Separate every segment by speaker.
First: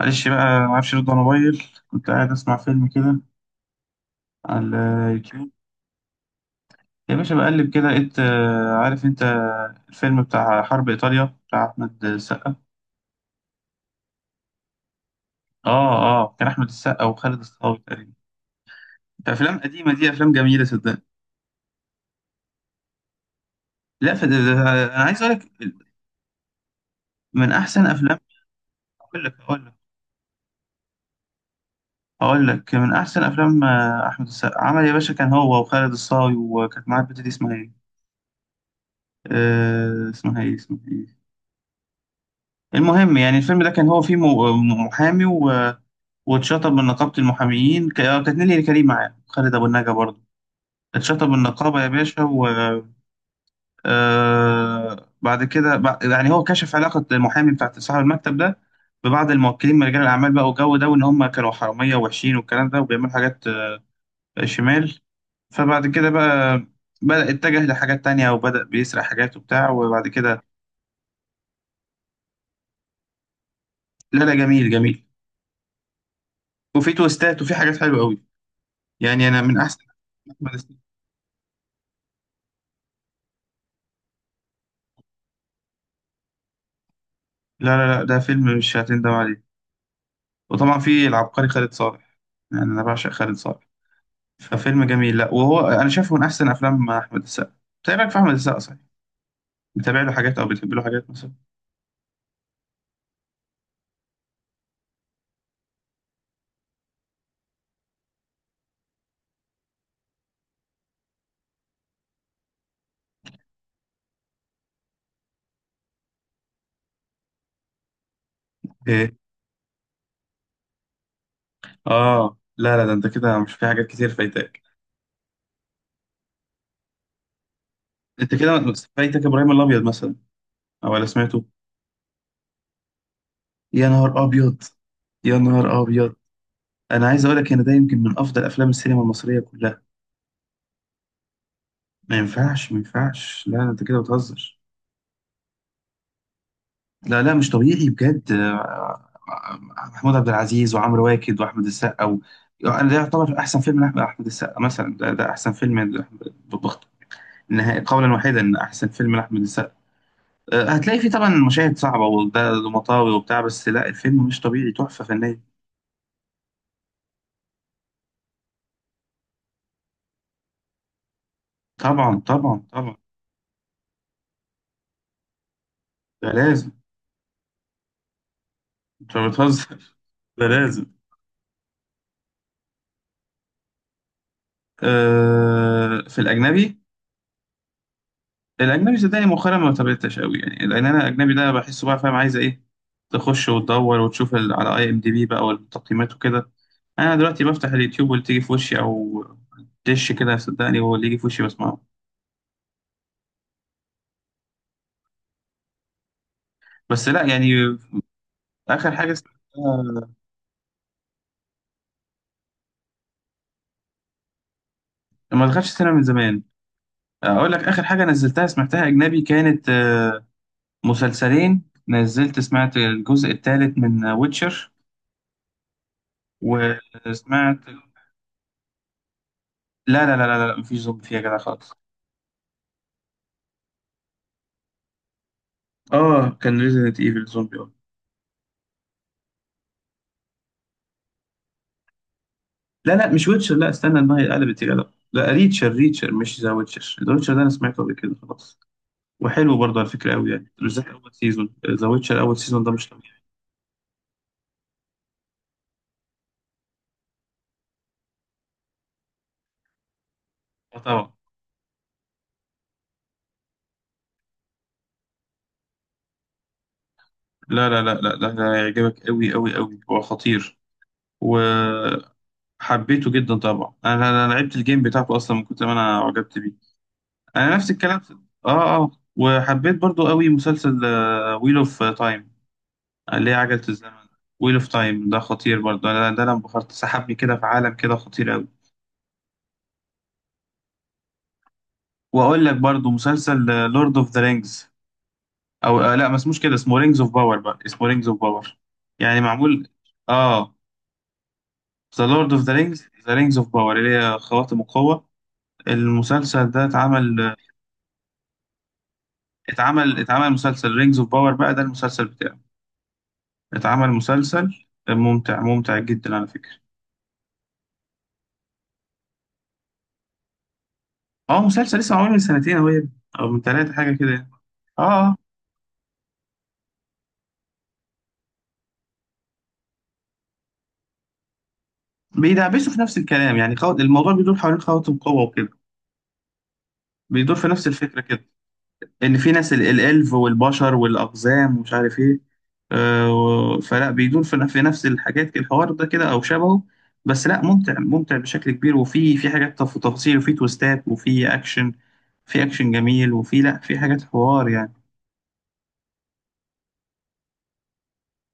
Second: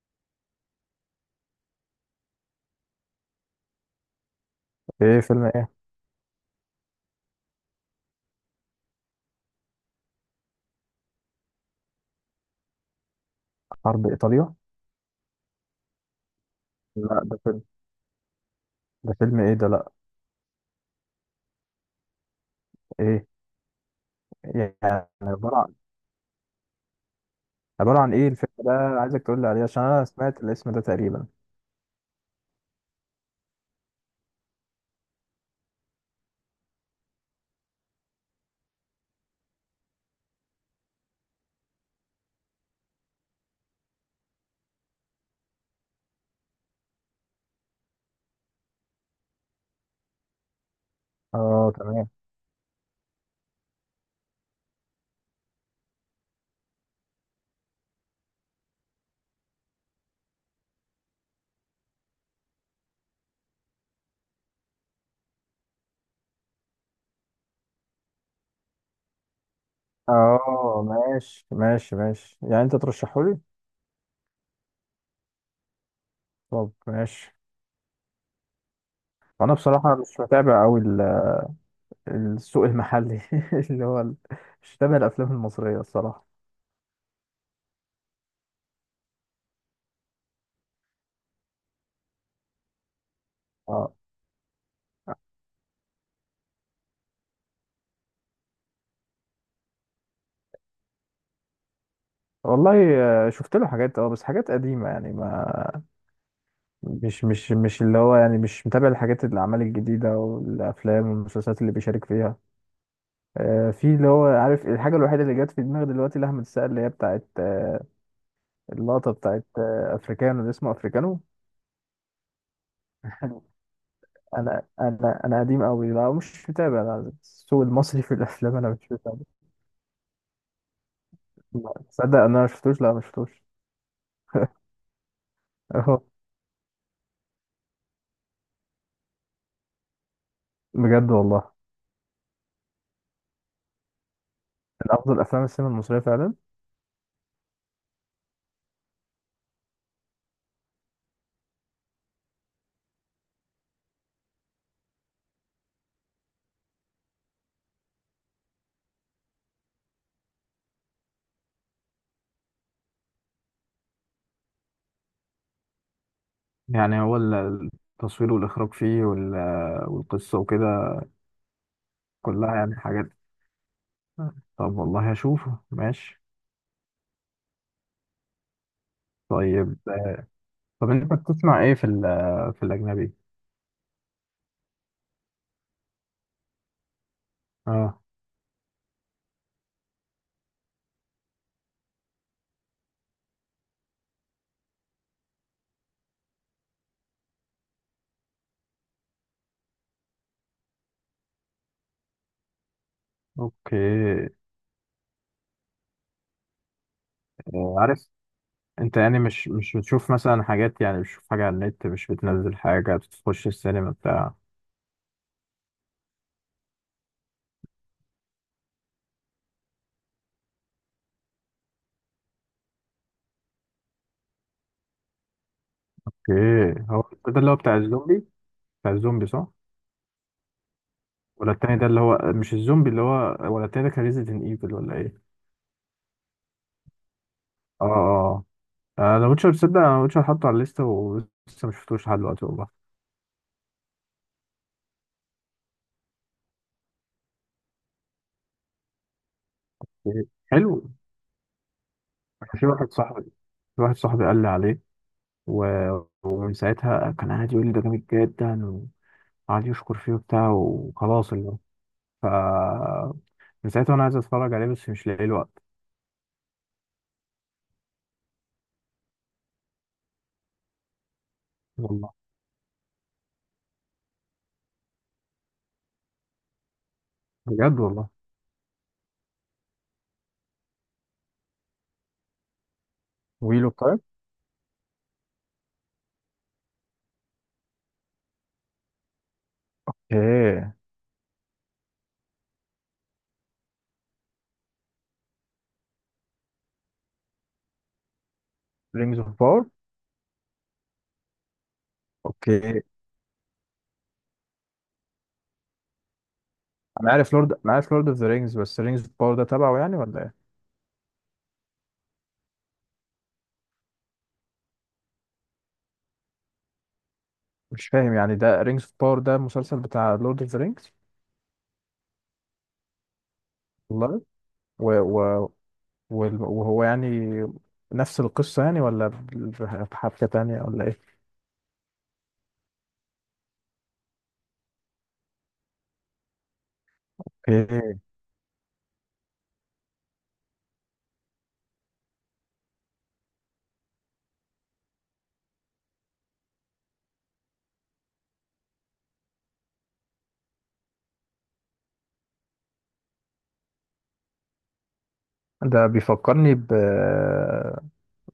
Speaker 1: معلش بقى، ما اعرفش ارد على موبايل، كنت قاعد اسمع فيلم كده على
Speaker 2: ايه فيلم
Speaker 1: اليوتيوب
Speaker 2: ايه؟
Speaker 1: يا باشا. بقلب كده لقيت عارف انت الفيلم بتاع حرب ايطاليا بتاع احمد السقا؟
Speaker 2: حرب ايطاليا.
Speaker 1: اه، اه، كان احمد السقا
Speaker 2: لا
Speaker 1: وخالد
Speaker 2: ده فيلم.
Speaker 1: الصاوي تقريبا.
Speaker 2: ده
Speaker 1: ده
Speaker 2: فيلم ايه
Speaker 1: افلام
Speaker 2: ده؟
Speaker 1: قديمه،
Speaker 2: لا
Speaker 1: دي افلام جميله صدقني.
Speaker 2: ايه
Speaker 1: لا، فده
Speaker 2: يعني
Speaker 1: انا عايز اقول لك
Speaker 2: عبارة عن؟
Speaker 1: من احسن
Speaker 2: عبارة عن
Speaker 1: افلام.
Speaker 2: ايه الفيلم ده؟ عايزك
Speaker 1: اقول لك
Speaker 2: تقول لي عليه
Speaker 1: اقول لك
Speaker 2: عشان انا سمعت الاسم ده تقريبا.
Speaker 1: اقول لك من احسن افلام، احمد السقا عمل يا باشا، كان هو وخالد الصاوي، وكانت معاه البت دي اسمها ايه. اسمها ايه؟ المهم يعني الفيلم ده كان هو فيه محامي و... واتشطب من نقابة المحاميين كانت نيلي كريم معاه خالد أبو النجا برضه. اتشطب من
Speaker 2: اه
Speaker 1: النقابة يا
Speaker 2: تمام.
Speaker 1: باشا و آه، بعد كده يعني هو كشف علاقة المحامي بتاع صاحب المكتب ده ببعض الموكلين من رجال الأعمال بقى، والجو ده، وإن هم كانوا حرامية ووحشين والكلام ده، وبيعملوا حاجات شمال. فبعد كده بقى بدأ اتجه لحاجات تانية، وبدأ بيسرق حاجات وبتاع، وبعد كده.
Speaker 2: اه ماشي، ماشي، ماشي، يعني انت ترشحه لي؟
Speaker 1: لا لا، جميل جميل.
Speaker 2: طب
Speaker 1: وفي
Speaker 2: ماشي.
Speaker 1: تويستات وفي حاجات حلوة أوي. يعني أنا
Speaker 2: وانا
Speaker 1: من أحسن،
Speaker 2: بصراحة مش
Speaker 1: أحمد
Speaker 2: متابع
Speaker 1: السقا.
Speaker 2: قوي السوق المحلي اللي هو مش متابع الافلام المصرية الصراحة.
Speaker 1: لا لا لا، ده فيلم مش هتندم عليه. وطبعا في العبقري خالد صالح. يعني أنا بعشق خالد صالح.
Speaker 2: اه.
Speaker 1: ففيلم جميل، لا وهو أنا شايفه من أحسن أفلام أحمد السقا. بتابعك في أحمد السقا صحيح؟ بتابع له حاجات أو بتحب له حاجات مثلا؟
Speaker 2: والله شفت له حاجات اه بس حاجات قديمة يعني ما مش اللي هو يعني مش متابع الحاجات الأعمال الجديدة والأفلام والمسلسلات اللي بيشارك فيها. في اللي هو عارف الحاجة الوحيدة اللي جت في دماغي دلوقتي لأحمد السقا اللي هي بتاعت اللقطة
Speaker 1: إيه؟
Speaker 2: بتاعت أفريكانو، اللي اسمه أفريكانو.
Speaker 1: آه، لا لا، ده أنت كده مش، في حاجات كتير فايتاك.
Speaker 2: أنا قديم أوي، لا مش متابع، لا السوق المصري في
Speaker 1: أنت كده
Speaker 2: الأفلام أنا مش متابع.
Speaker 1: فايتك إبراهيم الأبيض مثلا؟ أو ولا سمعته؟
Speaker 2: لا، تصدق أنا ما شفتوش، لا ما شفتوش.
Speaker 1: يا نهار أبيض! يا نهار
Speaker 2: أهو.
Speaker 1: أبيض! أنا عايز أقول لك إن ده يمكن من أفضل أفلام السينما المصرية كلها.
Speaker 2: بجد والله؟
Speaker 1: ما ينفعش، ما ينفعش، لا لا، أنت كده بتهزر.
Speaker 2: من أفضل أفلام السينما المصرية فعلا؟
Speaker 1: لا لا، مش طبيعي بجد. محمود عبد العزيز وعمرو واكد واحمد السقا و... يعني ده يعتبر احسن فيلم لاحمد أحمد السقا مثلا، ده احسن فيلم بخت نهائي، قولا واحدا ان احسن فيلم لاحمد السقا. هتلاقي فيه طبعا مشاهد صعبه وده مطاوي وبتاع، بس لا الفيلم مش طبيعي، تحفه فنيه.
Speaker 2: يعني هو التصوير والإخراج فيه والقصة وكده
Speaker 1: طبعا،
Speaker 2: كلها
Speaker 1: طبعا،
Speaker 2: يعني
Speaker 1: طبعا.
Speaker 2: حاجات. طب والله هشوفه ماشي.
Speaker 1: ده لازم. انت
Speaker 2: طيب.
Speaker 1: بتهزر! ده لازم.
Speaker 2: طب انت بتسمع ايه في ال في الاجنبي؟
Speaker 1: في الاجنبي.
Speaker 2: اه.
Speaker 1: الاجنبي صدقني مؤخرا ما تابعتش قوي يعني، لان انا الاجنبي ده بحسه بقى، فاهم عايزه ايه. تخش وتدور وتشوف على IMDB بقى، والتقييمات وكده. انا دلوقتي بفتح اليوتيوب واللي تيجي في وشي، او دش كده، صدقني هو اللي يجي في وشي بسمعه.
Speaker 2: اوكي.
Speaker 1: بس لا يعني.
Speaker 2: آه، عارف
Speaker 1: اخر
Speaker 2: انت،
Speaker 1: حاجه
Speaker 2: يعني مش
Speaker 1: سمعتها،
Speaker 2: بتشوف مثلا حاجات، يعني مش بتشوف حاجه على النت، مش بتنزل حاجه، بتخش السينما بتاع
Speaker 1: ما دخلتش السينما من زمان. اقول لك، اخر حاجه نزلتها سمعتها اجنبي كانت مسلسلين. نزلت سمعت الجزء الثالث من ويتشر،
Speaker 2: اوكي. هو ده اللي هو
Speaker 1: وسمعت.
Speaker 2: بتاع الزومبي؟ بتاع الزومبي صح؟
Speaker 1: لا، لا، لا، لا، لا، مفيش زومبي فيها كده
Speaker 2: ولا
Speaker 1: خالص.
Speaker 2: التاني ده اللي هو مش الزومبي اللي هو، ولا التاني ده كان ريزيدنت ايفل ولا ايه؟
Speaker 1: اه، كان ريزيدنت ايفل زومبي، اه.
Speaker 2: اه اه. آه، انا ويتشر تصدق انا ويتشر حاطه على الليسته ولسه مش شفتوش لحد دلوقتي والله.
Speaker 1: لا لا، مش ويتشر، لا، استنى، ان هي قلبت يا جدع. لا، ريتشر ريتشر، مش ذا ويتشر، ذا ويتشر ده انا سمعته قبل كده خلاص. وحلو برضه على فكره
Speaker 2: إيه،
Speaker 1: قوي يعني، بالذات
Speaker 2: حلو.
Speaker 1: اول سيزون ذا ويتشر، اول
Speaker 2: أنا
Speaker 1: سيزون
Speaker 2: في
Speaker 1: ده مش
Speaker 2: واحد
Speaker 1: طبيعي.
Speaker 2: صاحبي، في واحد صاحبي قال لي عليه، ومن ساعتها كان قاعد يقول لي ده جامد جدا، وقعد يشكر فيه وبتاع
Speaker 1: اه، طبعا.
Speaker 2: وخلاص اللي هو ف من ساعتها وانا عايز اتفرج عليه بس مش لاقي الوقت.
Speaker 1: لا، لا، لا، لا، ده هيعجبك قوي قوي قوي، هو خطير، وحبيته
Speaker 2: والله؟
Speaker 1: جدا طبعا. انا انا أنا لعبت الجيم بتاعته اصلا، من كتر ما انا عجبت بيه. انا نفس
Speaker 2: بجد
Speaker 1: الكلام
Speaker 2: والله؟
Speaker 1: اه، اه، وحبيت برضه قوي مسلسل ويل اوف تايم، اللي هي عجلة
Speaker 2: ويل اوف
Speaker 1: الزمن.
Speaker 2: تايم؟
Speaker 1: ويل اوف تايم ده خطير برضه، انا ده انا انبهرت، سحبني كده في عالم كده خطير قوي.
Speaker 2: ايه.
Speaker 1: واقول لك برضه مسلسل لورد اوف ذا رينجز، او لا، ما اسموش كده، اسمه رينجز اوف باور بقى، اسمه رينجز اوف باور.
Speaker 2: رينجز
Speaker 1: يعني
Speaker 2: اوف باور.
Speaker 1: معمول. اه، ذا لورد اوف ذا
Speaker 2: اوكي.
Speaker 1: رينجز، ذا رينجز اوف باور، اللي هي خواتم القوة. المسلسل ده
Speaker 2: انا عارف
Speaker 1: اتعمل
Speaker 2: لورد، انا عارف لورد اوف ذا رينجز، بس رينجز اوف باور ده تبعه يعني
Speaker 1: اتعمل
Speaker 2: ولا
Speaker 1: اتعمل
Speaker 2: ايه؟
Speaker 1: مسلسل رينجز اوف باور بقى، ده المسلسل بتاعه. اتعمل مسلسل ممتع، ممتع جدا على فكرة.
Speaker 2: مش فاهم يعني، ده رينجز اوف باور ده مسلسل بتاع لورد اوف ذا رينجز؟
Speaker 1: اه، مسلسل لسه معمول من سنتين اهو يا ابني، او من ثلاثة حاجة كده
Speaker 2: والله.
Speaker 1: يعني. اه،
Speaker 2: و...
Speaker 1: آه.
Speaker 2: و... وهو يعني نفس القصة يعني، ولا بحبكة تانية، ولا ايه؟
Speaker 1: بيدعبسوا في نفس الكلام يعني، الموضوع بيدور حوالين خواتم قوة وكده، بيدور في نفس
Speaker 2: اوكي.
Speaker 1: الفكرة كده. إن في ناس الإلف والبشر والأقزام ومش عارف إيه، فلا بيدور في نفس الحاجات كده، الحوار ده كده أو شبهه. بس لا، ممتع ممتع بشكل كبير، وفي حاجات تفاصيل، وفي تويستات، وفي أكشن. في أكشن جميل، وفي لا في حاجات حوار يعني.
Speaker 2: ده بيفكرني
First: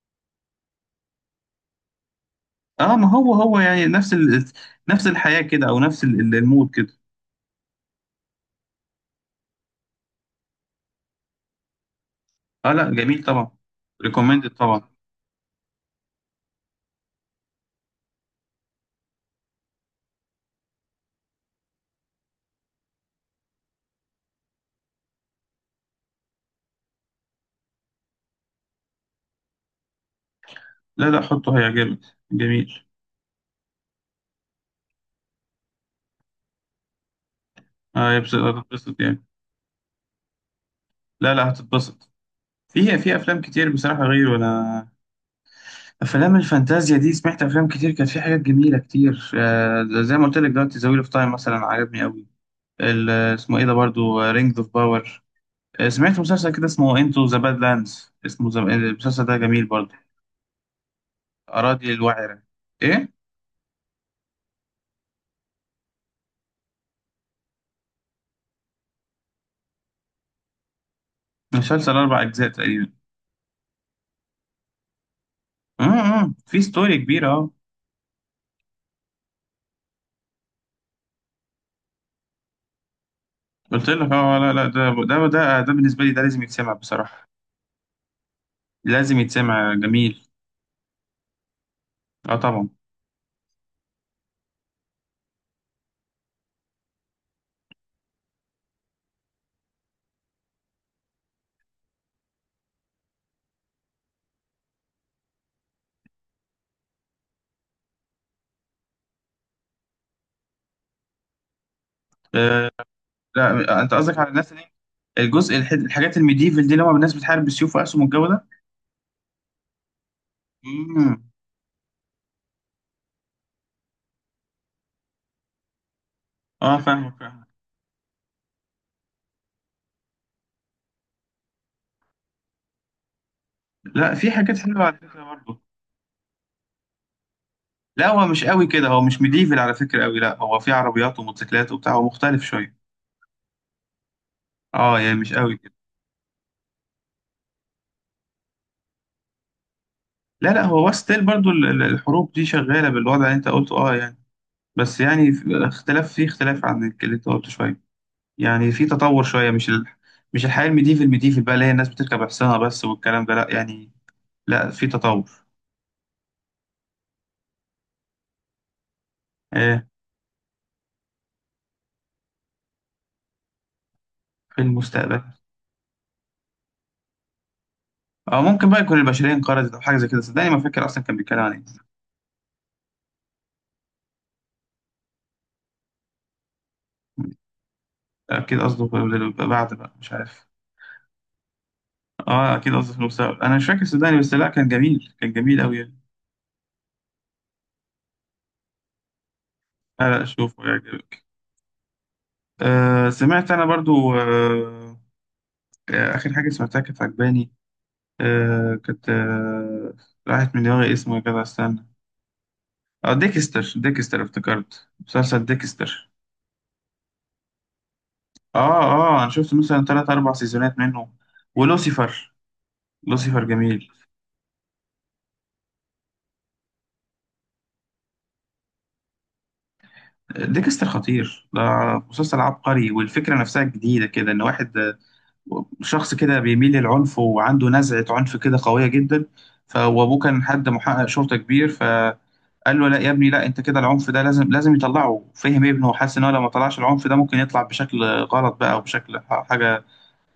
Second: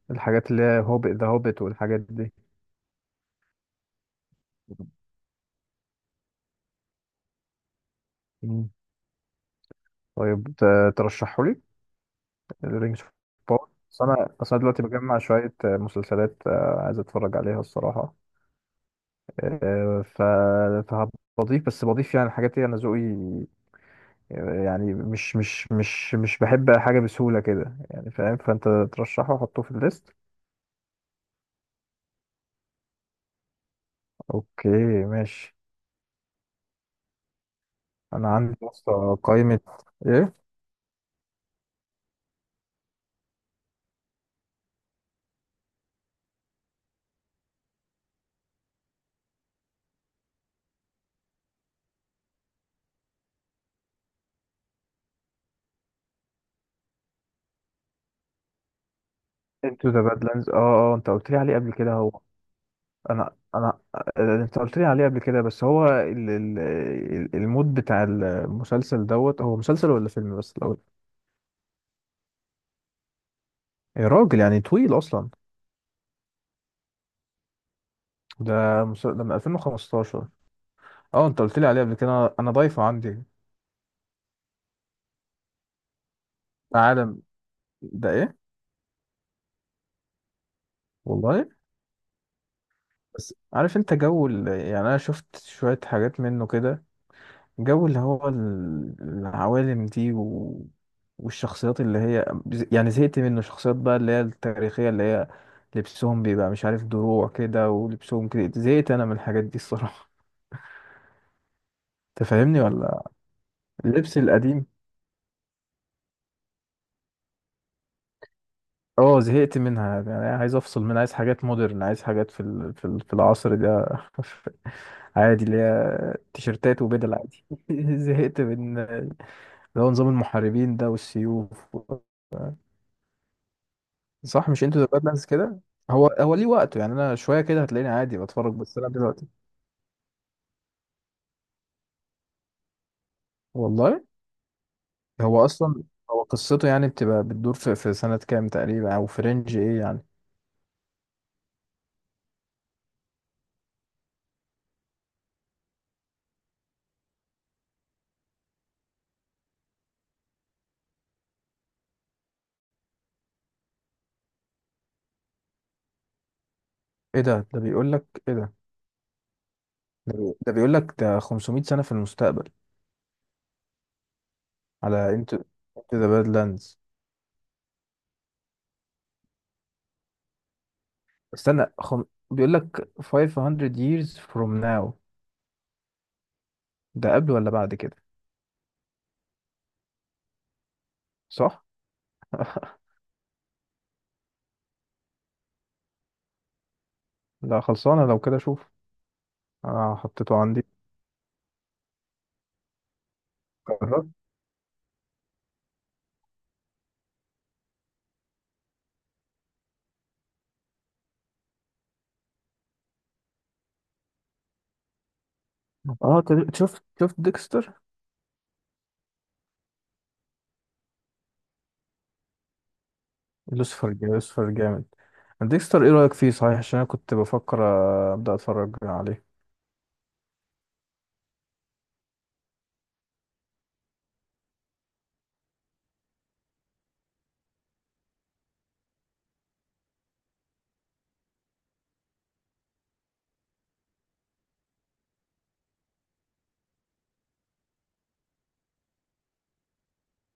Speaker 2: بالحاجات اللي هي هوبت، ذا هوبت والحاجات دي.
Speaker 1: اه، ما هو يعني نفس ال... نفس الحياة كده، أو نفس المود كده.
Speaker 2: مم. طيب ترشحوا لي
Speaker 1: اه، لا،
Speaker 2: الرينجز اوف
Speaker 1: جميل طبعا.
Speaker 2: باور، بس انا،
Speaker 1: ريكومندد
Speaker 2: بس انا دلوقتي
Speaker 1: طبعا.
Speaker 2: بجمع شويه مسلسلات، عايز اتفرج عليها الصراحه. آه، ف فهضيف، بس بضيف يعني الحاجات دي انا ذوقي، يعني مش بحب حاجه بسهوله كده يعني، فاهم؟ فانت ترشحه وحطه في الليست.
Speaker 1: لا لا، حطه هيعجبك، جميل.
Speaker 2: اوكي ماشي.
Speaker 1: اه،
Speaker 2: انا عندي يا
Speaker 1: هتتبسط
Speaker 2: اسطى
Speaker 1: يعني.
Speaker 2: قائمه. ايه؟
Speaker 1: لا لا، هتتبسط. في افلام كتير بصراحه غيره انا. افلام الفانتازيا دي سمعت افلام كتير كانت في حاجات جميله كتير، زي ما قلت لك دلوقتي، ذا ويل اوف تايم مثلا عجبني قوي. اسمه ايه ده برضو، رينجز اوف باور. سمعت مسلسل كده اسمه انتو ذا باد لاندز، اسمه المسلسل ده جميل
Speaker 2: انتو
Speaker 1: برضو.
Speaker 2: ذا بادلاندز، اه. اه انت قلت لي عليه قبل
Speaker 1: اراضي
Speaker 2: كده هو.
Speaker 1: الوعره. ايه،
Speaker 2: انا آه، انت قلت لي عليه قبل كده بس هو ال... ال... المود بتاع المسلسل دوت. هو مسلسل ولا فيلم بس الاول؟
Speaker 1: مسلسل اربع اجزاء تقريبا.
Speaker 2: يا راجل، يعني طويل اصلا.
Speaker 1: أمم. في ستوري كبيره، اه.
Speaker 2: ده مسلسل ده من 2015؟ اه انت قلت لي عليه قبل كده، أنا ضايفه عندي.
Speaker 1: قلت لك، اه، لا لا، ده بالنسبه لي، ده لازم يتسمع
Speaker 2: عالم.
Speaker 1: بصراحه.
Speaker 2: ده ايه؟
Speaker 1: لازم يتسمع، جميل.
Speaker 2: والله.
Speaker 1: اه، طبعا.
Speaker 2: بس عارف انت جو ال...، يعني انا شفت شوية حاجات منه كده، جو اللي هو العوالم دي، و... والشخصيات اللي هي، يعني زهقت منه شخصيات بقى اللي هي التاريخية، اللي هي لبسهم بيبقى مش عارف دروع كده ولبسهم كده. زهقت انا من الحاجات دي الصراحة. تفهمني
Speaker 1: آه،
Speaker 2: ولا؟
Speaker 1: لا، انت قصدك
Speaker 2: اللبس
Speaker 1: على الناس اللي...
Speaker 2: القديم.
Speaker 1: الحاجات الميديفل دي، اللي هم الناس بتحارب بالسيوف واسهم والجو ده.
Speaker 2: اه، زهقت منها يعني، عايز افصل منها، عايز
Speaker 1: امم
Speaker 2: حاجات مودرن، عايز حاجات في ال... في ال... في العصر ده. عادي، اللي هي
Speaker 1: اه،
Speaker 2: تيشيرتات
Speaker 1: فاهمك
Speaker 2: وبدل عادي.
Speaker 1: فاهمك.
Speaker 2: زهقت من اللي هو نظام المحاربين ده والسيوف.
Speaker 1: لا، في
Speaker 2: صح،
Speaker 1: حاجات
Speaker 2: مش انتوا
Speaker 1: حلوه
Speaker 2: ذا
Speaker 1: على فكره
Speaker 2: بادلاندز كده؟
Speaker 1: برضه.
Speaker 2: هو، هو ليه وقته يعني، انا شويه كده هتلاقيني
Speaker 1: لا،
Speaker 2: عادي
Speaker 1: هو مش
Speaker 2: بتفرج،
Speaker 1: قوي
Speaker 2: بس
Speaker 1: كده،
Speaker 2: انا
Speaker 1: هو مش
Speaker 2: دلوقتي
Speaker 1: ميديفل على فكره قوي، لا، هو في عربيات وموتوسيكلات وبتاع، هو مختلف شويه.
Speaker 2: والله.
Speaker 1: اه يعني مش
Speaker 2: هو
Speaker 1: قوي كده.
Speaker 2: اصلا، هو قصته يعني بتبقى بتدور في، في سنه كام تقريبا او في رينج ايه يعني؟
Speaker 1: لا لا، هو ستيل برضه الحروب دي شغاله بالوضع اللي انت قلته، اه يعني. بس يعني في اختلاف عن اللي انت قلته شويه، يعني في تطور شويه، مش ال... مش الحياه الميديفل ميديفل بقى، اللي هي الناس بتركب حصانه بس والكلام ده، لا يعني. لا، في تطور.
Speaker 2: ايه ده؟ ده بيقول لك ايه ده؟
Speaker 1: آه،
Speaker 2: ده، بي... ده بيقول لك ده 500 سنه في المستقبل.
Speaker 1: في
Speaker 2: على
Speaker 1: المستقبل،
Speaker 2: انتو، انتو ذا بادلاندز.
Speaker 1: أو ممكن بقى يكون البشرية انقرضت أو حاجة زي كده، صدقني ما فاكر أصلا كان بيتكلم عن إيه.
Speaker 2: استنى خم... بيقول لك 500 years from now. ده قبل ولا بعد كده؟
Speaker 1: أكيد قصده بعد بقى، مش عارف.
Speaker 2: صح.
Speaker 1: أه، أكيد قصده في المستقبل، أنا مش فاكر صدقني، بس لا كان جميل، كان جميل أوي يعني.
Speaker 2: لا خلصانه لو كده، شوف انا
Speaker 1: لا لا،
Speaker 2: حطيته عندي.
Speaker 1: شوفه يعجبك. آه، سمعت أنا
Speaker 2: قررت.
Speaker 1: برضو، آه. آخر حاجة سمعتها كانت عجباني، كانت راحت من دماغي اسمه يا جدع، استنى. أه، ديكستر، ديكستر، افتكرت مسلسل ديكستر.
Speaker 2: اه شفت، شفت ديكستر.
Speaker 1: اه، اه، انا شفت مثلا ثلاث اربع سيزونات منه، ولوسيفر. لوسيفر جميل.
Speaker 2: لوسيفر جامد، لوسيفر جامد. ديكستر ايه رأيك فيه صحيح؟ عشان انا كنت بفكر ابدأ اتفرج عليه.
Speaker 1: ديكستر خطير، ده مسلسل عبقري، والفكره نفسها جديده كده، ان واحد، شخص كده بيميل للعنف وعنده نزعه عنف كده قويه جدا. فابوه كان حد محقق شرطه كبير، فقال له: لا يا ابني، لا، انت كده العنف ده لازم لازم يطلعه. فهم ابنه وحس ان هو لو ما طلعش العنف ده ممكن يطلع بشكل غلط بقى، وبشكل حاجه،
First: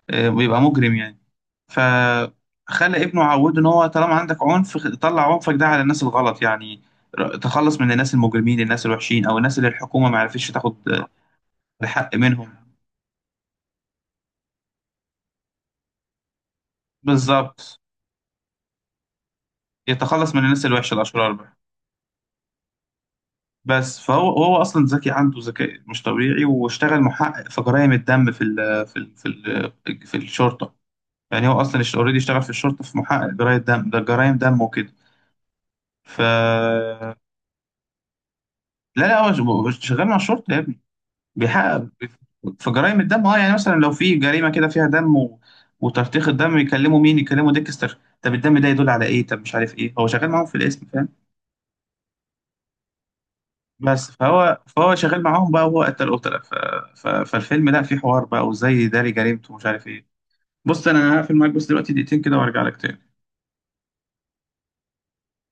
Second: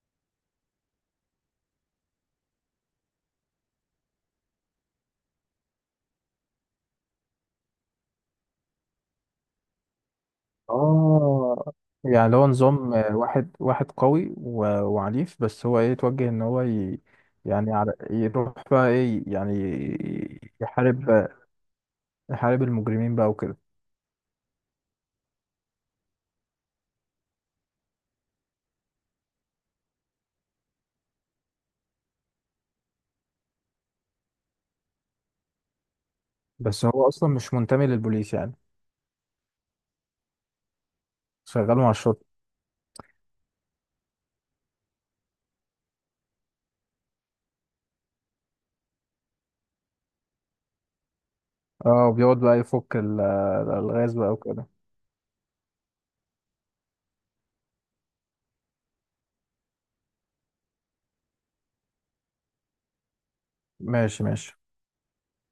Speaker 1: بيبقى مجرم يعني. فخلى ابنه عوده، ان هو طالما عندك عنف طلع عنفك ده على الناس الغلط يعني، تخلص من الناس المجرمين، الناس الوحشين، او الناس اللي الحكومه ما عرفتش تاخد
Speaker 2: اه،
Speaker 1: الحق
Speaker 2: يعني اللي هو
Speaker 1: منهم.
Speaker 2: نظام آه، واحد واحد قوي وعنيف، بس هو ايه يتوجه ان هو ي...، يعني
Speaker 1: بالظبط،
Speaker 2: على... يروح بقى ايه يعني؟
Speaker 1: يتخلص من الناس الوحشه
Speaker 2: يحارب،
Speaker 1: الاشرار بقى.
Speaker 2: يحارب المجرمين بقى وكده.
Speaker 1: بس فهو اصلا ذكي، عنده ذكاء مش طبيعي، واشتغل محقق في جرائم الدم في الشرطه. يعني هو اصلا اوريدي اشتغل في الشرطه، في محقق جرائم دم، ده جرائم دم وكده. ف
Speaker 2: بس هو اصلا مش منتمي للبوليس يعني؟
Speaker 1: لا لا، هو شغال مع الشرطه يا ابني،
Speaker 2: شغال
Speaker 1: بيحقق
Speaker 2: مع الشرطة.
Speaker 1: في جرائم الدم، اه. يعني مثلا لو في جريمه كده فيها دم و... وترتيخ الدم، يكلموا مين؟ يكلموا ديكستر. طب الدم ده يدل على ايه؟ طب مش عارف ايه، هو شغال معاهم في الاسم، فاهم؟
Speaker 2: اه، وبيقعد بقى يفك
Speaker 1: بس
Speaker 2: الالغاز بقى
Speaker 1: فهو
Speaker 2: وكده.
Speaker 1: فهو شغال معاهم بقى، وهو قتل قتله، فالفيلم، لا فيه حوار بقى، وازاي يداري جريمته ومش عارف ايه. بص، انا هقفل معاك بس دلوقتي دقيقتين كده، وارجع لك تاني.
Speaker 2: ماشي، ماشي.